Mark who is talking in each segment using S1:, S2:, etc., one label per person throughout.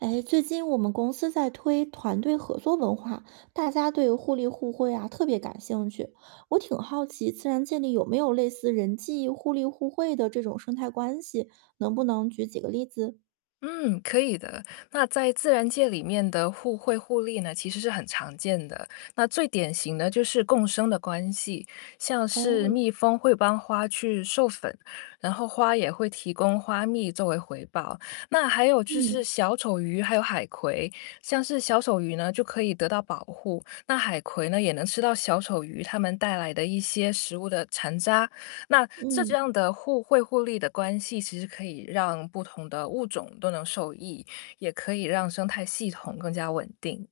S1: 哎，最近我们公司在推团队合作文化，大家对互利互惠啊特别感兴趣。我挺好奇，自然界里有没有类似人际互利互惠的这种生态关系？能不能举几个例子？
S2: 嗯，可以的。那在自然界里面的互惠互利呢，其实是很常见的。那最典型的就是共生的关系，像是
S1: 哦，
S2: 蜜蜂会帮花去授粉，然后花也会提供花蜜作为回报。那还有就是
S1: 嗯
S2: 小丑鱼，还有海葵，像是小丑鱼呢就可以得到保护，那海葵呢也能吃到小丑鱼它们带来的一些食物的残渣，那这这
S1: 嗯，
S2: 样的互惠互利的关系，其实可以让不同的物种都能受益，也可以让生态系统更加稳定。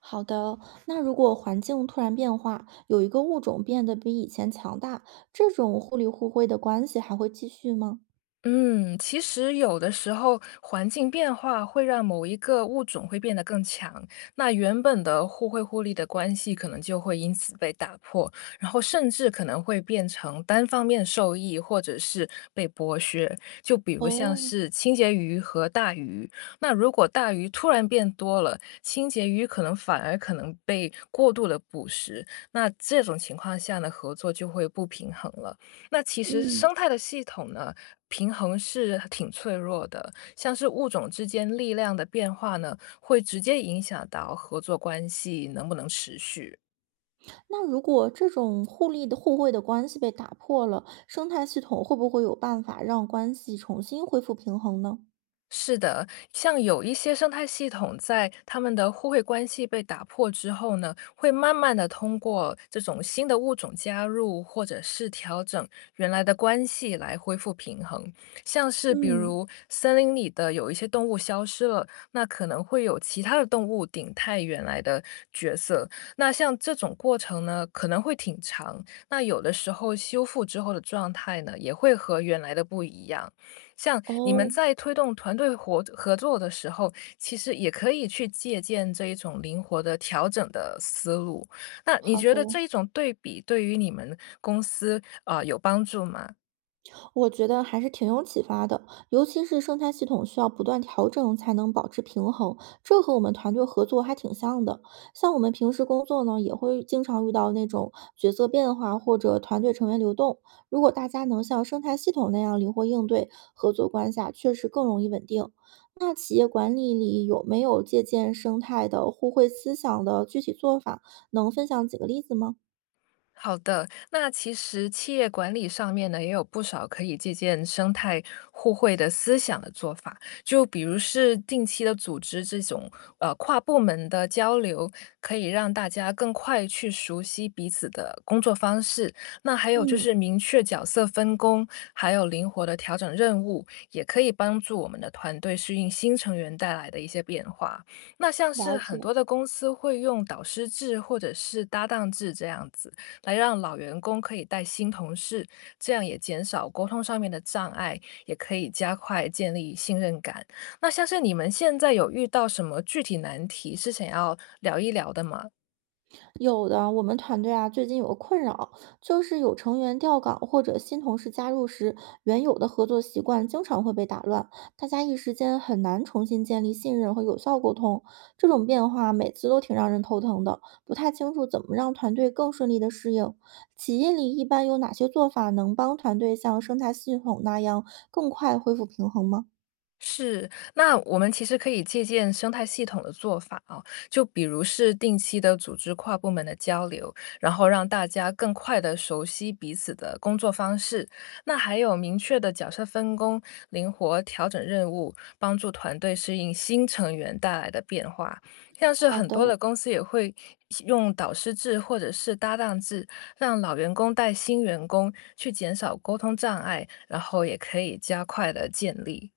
S1: 好的。那如果环境突然变化，有一个物种变得比以前强大，这种互利互惠的关系还会继续吗？
S2: 嗯，其实有的时候环境变化会让某一个物种会变得更强，那原本的互惠互利的关系可能就会因此被打破，然后甚至可能会变成单方面受益，或者是被剥削。就比如像
S1: 哦，
S2: 是清洁鱼和大鱼，那如果大鱼突然变多了，清洁鱼可能反而可能被过度的捕食，那这种情况下呢，合作就会不平衡了。那其实
S1: 嗯。
S2: 生态的系统呢，平衡是挺脆弱的，像是物种之间力量的变化呢，会直接影响到合作关系能不能持续。
S1: 那如果这种互利的互惠的关系被打破了，生态系统会不会有办法让关系重新恢复平衡呢？
S2: 是的，像有一些生态系统在它们的互惠关系被打破之后呢，会慢慢的通过这种新的物种加入，或者是调整原来的关系来恢复平衡。像是比
S1: 嗯，
S2: 如森林里的有一些动物消失了，那可能会有其他的动物顶替原来的角色。那像这种过程呢，可能会挺长。那有的时候修复之后的状态呢，也会和原来的不一样。像你们
S1: 哦，
S2: 在推动团队合作的时候，其实也可以去借鉴这一种灵活的调整的思路。那你
S1: 好
S2: 觉得
S1: 的。
S2: 这一种对比对于你们公司啊、有帮助吗？
S1: 我觉得还是挺有启发的，尤其是生态系统需要不断调整才能保持平衡，这和我们团队合作还挺像的。像我们平时工作呢，也会经常遇到那种角色变化或者团队成员流动。如果大家能像生态系统那样灵活应对，合作关系啊确实更容易稳定。那企业管理里有没有借鉴生态的互惠思想的具体做法？能分享几个例子吗？
S2: 好的，那其实企业管理上面呢，也有不少可以借鉴生态互惠的思想的做法，就比如是定期的组织这种跨部门的交流，可以让大家更快去熟悉彼此的工作方式。那还有就
S1: 嗯，
S2: 是明确角色分工，还有灵活的调整任务，也可以帮助我们的团队适应新成员带来的一些变化。那像是
S1: 了解。
S2: 很多的公司会用导师制或者是搭档制这样子。来让老员工可以带新同事，这样也减少沟通上面的障碍，也可以加快建立信任感。那像是你们现在有遇到什么具体难题是想要聊一聊的吗？
S1: 有的，我们团队啊，最近有个困扰，就是有成员调岗或者新同事加入时，原有的合作习惯经常会被打乱，大家一时间很难重新建立信任和有效沟通。这种变化每次都挺让人头疼的，不太清楚怎么让团队更顺利的适应。企业里一般有哪些做法能帮团队像生态系统那样更快恢复平衡吗？
S2: 是，那我们其实可以借鉴生态系统的做法啊，就比如是定期的组织跨部门的交流，然后让大家更快的熟悉彼此的工作方式。那还有明确的角色分工，灵活调整任务，帮助团队适应新成员带来的变化。像是
S1: 好
S2: 很
S1: 的，
S2: 多的公司也会用导师制或者是搭档制，让老员工带新员工，去减少沟通障碍，然后也可以加快的建立。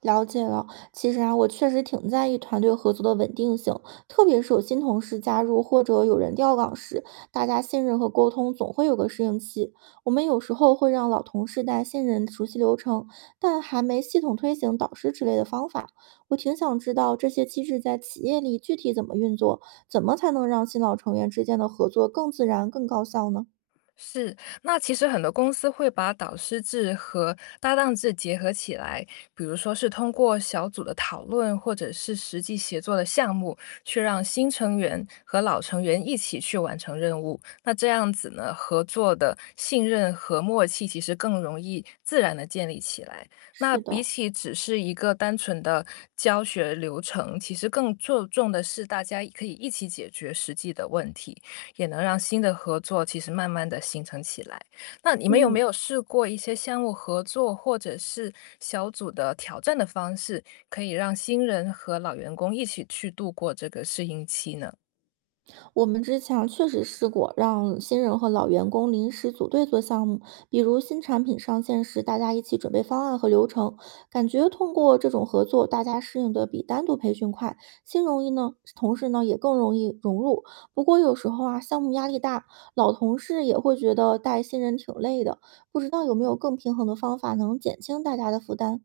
S1: 了解了，其实啊，我确实挺在意团队合作的稳定性，特别是有新同事加入或者有人调岗时，大家信任和沟通总会有个适应期。我们有时候会让老同事带新人熟悉流程，但还没系统推行导师之类的方法。我挺想知道这些机制在企业里具体怎么运作，怎么才能让新老成员之间的合作更自然、更高效呢？
S2: 是，那其实很多公司会把导师制和搭档制结合起来，比如说是通过小组的讨论，或者是实际协作的项目，去让新成员和老成员一起去完成任务。那这样子呢，合作的信任和默契其实更容易自然的建立起来。那
S1: 是
S2: 比
S1: 的，
S2: 起只是一个单纯的教学流程，其实更注重的是大家可以一起解决实际的问题。也能让新的合作其实慢慢的形成起来。那你们有没
S1: 嗯。
S2: 有试过一些项目合作或者是小组的挑战的方式，可以让新人和老员工一起去度过这个适应期呢？
S1: 我们之前确实试过让新人和老员工临时组队做项目，比如新产品上线时，大家一起准备方案和流程，感觉通过这种合作，大家适应的比单独培训快，新容易呢，同时呢也更容易融入。不过有时候啊，项目压力大，老同事也会觉得带新人挺累的，不知道有没有更平衡的方法能减轻大家的负担？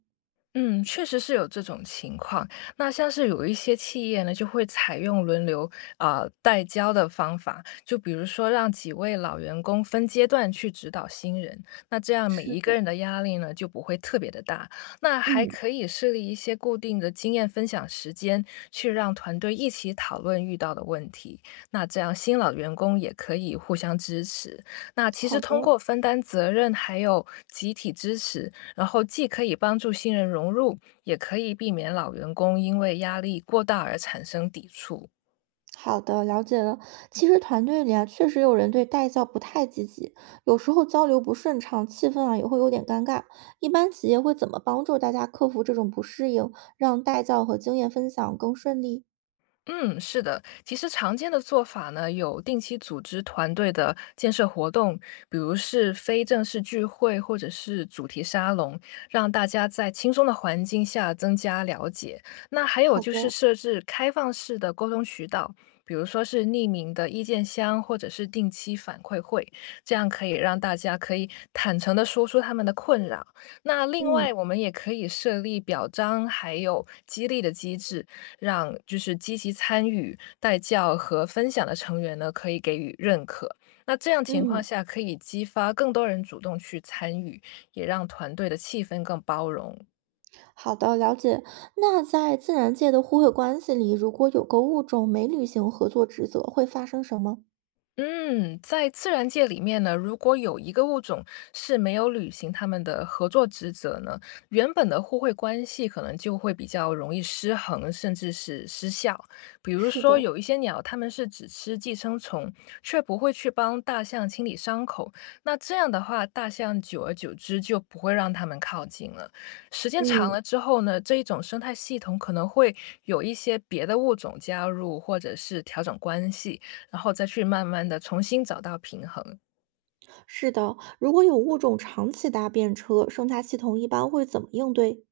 S2: 嗯，确实是有这种情况。那像是有一些企业呢，就会采用轮流啊、代教的方法，就比如说让几位老员工分阶段去指导新人，那这样每一个人的压力呢就不会特别的大。那还
S1: 嗯，
S2: 可以设立一些固定的经验分享时间，去让团队一起讨论遇到的问题。那这样新老员工也可以互相支持。那其实
S1: 好
S2: 通
S1: 的。
S2: 过分担责任还有集体支持，然后既可以帮助新人融入，也可以避免老员工因为压力过大而产生抵触。
S1: 好的，了解了。其实团队里啊，确实有人对带教不太积极，有时候交流不顺畅，气氛啊也会有点尴尬。一般企业会怎么帮助大家克服这种不适应，让带教和经验分享更顺利？
S2: 嗯，是的。其实常见的做法呢，有定期组织团队的建设活动，比如是非正式聚会或者是主题沙龙，让大家在轻松的环境下增加了解。那还有
S1: 好
S2: 就是
S1: 的，
S2: 设置开放式的沟通渠道，比如说是匿名的意见箱，或者是定期反馈会，这样可以让大家可以坦诚的说出他们的困扰。那另外，
S1: 嗯
S2: 我们也可以设立表彰还有激励的机制，让就是积极参与、带教和分享的成员呢，可以给予认可。那这样情况
S1: 嗯，
S2: 下，可以激发更多人主动去参与，也让团队的气氛更包容。
S1: 好的，了解。那在自然界的互惠关系里，如果有个物种没履行合作职责，会发生什么？
S2: 嗯，在自然界里面呢，如果有一个物种是没有履行它们的合作职责呢，原本的互惠关系可能就会比较容易失衡，甚至是失效。比如
S1: 是
S2: 说，
S1: 的。
S2: 有一些鸟，它们是只吃寄生虫，却不会去帮大象清理伤口。那这样的话，大象久而久之就不会让它们靠近了。时间长
S1: 嗯，
S2: 了之后呢，这一种生态系统可能会有一些别的物种加入，或者是调整关系。然后再去慢慢的重新找到平衡。
S1: 是的。如果有物种长期搭便车，生态系统一般会怎么应对？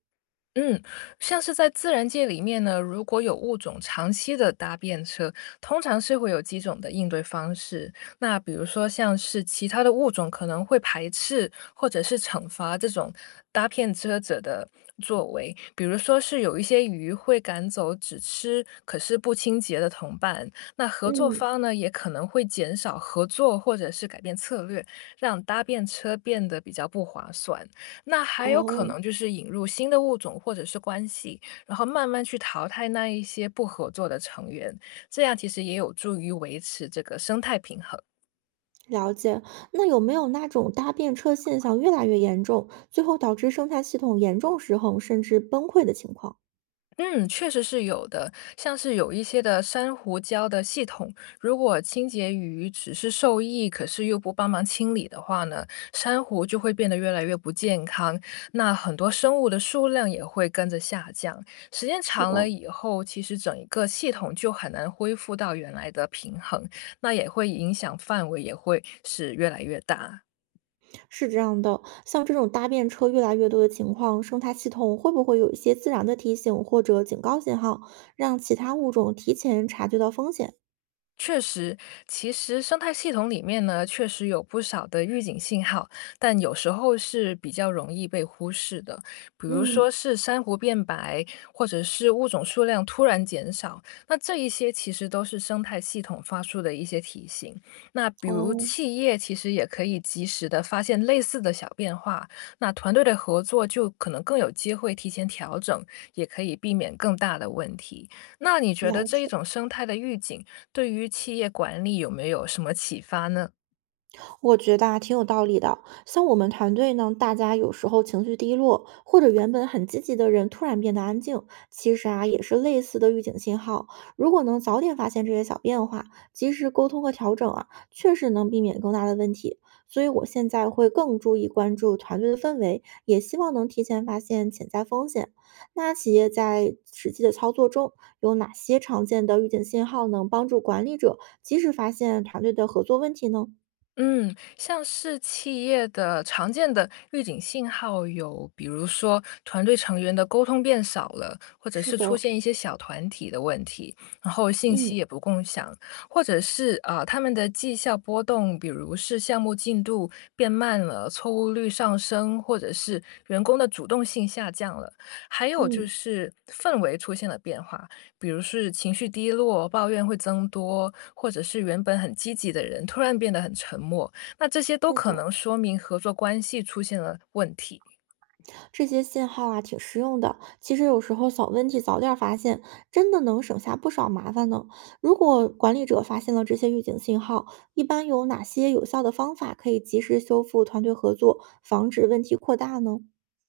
S2: 嗯，像是在自然界里面呢，如果有物种长期的搭便车，通常是会有几种的应对方式。那比如说像是其他的物种可能会排斥或者是惩罚这种搭便车者的作为，比如说是有一些鱼会赶走只吃可是不清洁的同伴，那合作
S1: 嗯，
S2: 方呢也可能会减少合作或者是改变策略，让搭便车变得比较不划算。那还有可
S1: 哦，
S2: 能就是引入新的物种或者是关系，然后慢慢去淘汰那一些不合作的成员，这样其实也有助于维持这个生态平衡。
S1: 了解。那有没有那种搭便车现象越来越严重，最后导致生态系统严重失衡甚至崩溃的情况？
S2: 嗯，确实是有的，像是有一些的珊瑚礁的系统，如果清洁鱼只是受益，可是又不帮忙清理的话呢，珊瑚就会变得越来越不健康，那很多生物的数量也会跟着下降。时间
S1: 是
S2: 长
S1: 的，
S2: 了以后，其实整一个系统就很难恢复到原来的平衡，那也会影响范围，也会是越来越大。
S1: 是这样的。像这种搭便车越来越多的情况，生态系统会不会有一些自然的提醒或者警告信号，让其他物种提前察觉到风险？
S2: 确实，其实生态系统里面呢，确实有不少的预警信号，但有时候是比较容易被忽视的，比如
S1: 嗯，
S2: 说是珊瑚变白，或者是物种数量突然减少，那这一些其实都是生态系统发出的一些提醒。那比如
S1: 哦，
S2: 企业其实也可以及时的发现类似的小变化，那团队的合作就可能更有机会提前调整，也可以避免更大的问题。那你觉得
S1: 了
S2: 这一
S1: 解。
S2: 种生态的预警？对于企业管理有没有什么启发呢？
S1: 我觉得啊，挺有道理的。像我们团队呢，大家有时候情绪低落，或者原本很积极的人突然变得安静，其实啊，也是类似的预警信号。如果能早点发现这些小变化，及时沟通和调整啊，确实能避免更大的问题。所以我现在会更注意关注团队的氛围，也希望能提前发现潜在风险。那企业在实际的操作中，有哪些常见的预警信号能帮助管理者及时发现团队的合作问题呢？
S2: 嗯，像是企业的常见的预警信号有，比如说团队成员的沟通变少了，或者
S1: 是
S2: 是出
S1: 的，
S2: 现一些小团体的问题，然后信
S1: 嗯
S2: 息也不共享，或者是啊、他们的绩效波动，比如是项目进度变慢了，错误率上升，或者是员工的主动性下降了，还有就
S1: 嗯，
S2: 是氛围出现了变化，比如是情绪低落、抱怨会增多，或者是原本很积极的人突然变得很沉默，那这些都
S1: 那
S2: 可
S1: 的，
S2: 能说明合作关系出现了问题。
S1: 这些信号啊挺实用的。其实有时候小问题早点儿发现，真的能省下不少麻烦呢。如果管理者发现了这些预警信号，一般有哪些有效的方法可以及时修复团队合作，防止问题扩大呢？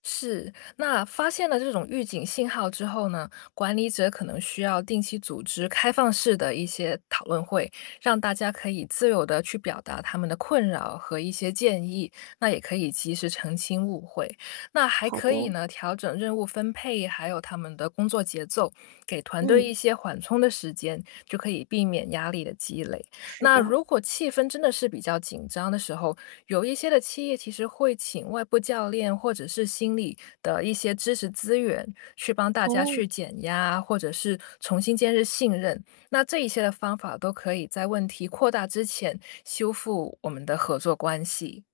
S2: 是，那发现了这种预警信号之后呢，管理者可能需要定期组织开放式的一些讨论会，让大家可以自由的去表达他们的困扰和一些建议，那也可以及时澄清误会。那还
S1: 好
S2: 可
S1: 的，
S2: 以呢，调整任务分配，还有他们的工作节奏，给团队一
S1: 嗯，
S2: 些缓冲的时间，就可以避免压力的积累。
S1: 是
S2: 那
S1: 的，
S2: 如果气氛真的是比较紧张的时候，有一些的企业其实会请外部教练或者是心理的一些支持资源，去帮大家
S1: 哦，
S2: 去减压，或者是重新建立信任。那这一些的方法都可以在问题扩大之前修复我们的合作关系。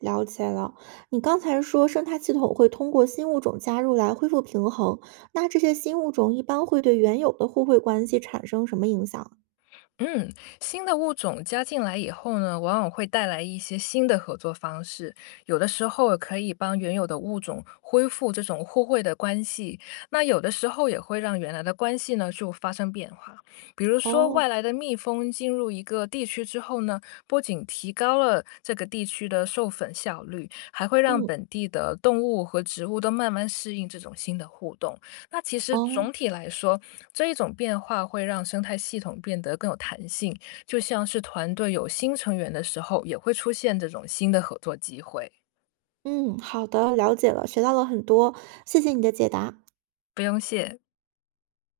S1: 了解了。你刚才说生态系统会通过新物种加入来恢复平衡，那这些新物种一般会对原有的互惠关系产生什么影响？
S2: 嗯，新的物种加进来以后呢，往往会带来一些新的合作方式，有的时候可以帮原有的物种恢复这种互惠的关系，那有的时候也会让原来的关系呢就发生变化。比如说，
S1: 哦，
S2: 外来的蜜蜂进入一个地区之后呢，不仅提高了这个地区的授粉效率，还会让
S1: 嗯。
S2: 本地的动物和植物都慢慢适应这种新的互动。那其实总
S1: 哦，
S2: 体来说，这一种变化会让生态系统变得更有弹性，就像是团队有新成员的时候，也会出现这种新的合作机会。
S1: 嗯，好的，了解了，学到了很多，谢谢你的解答。
S2: 不用谢。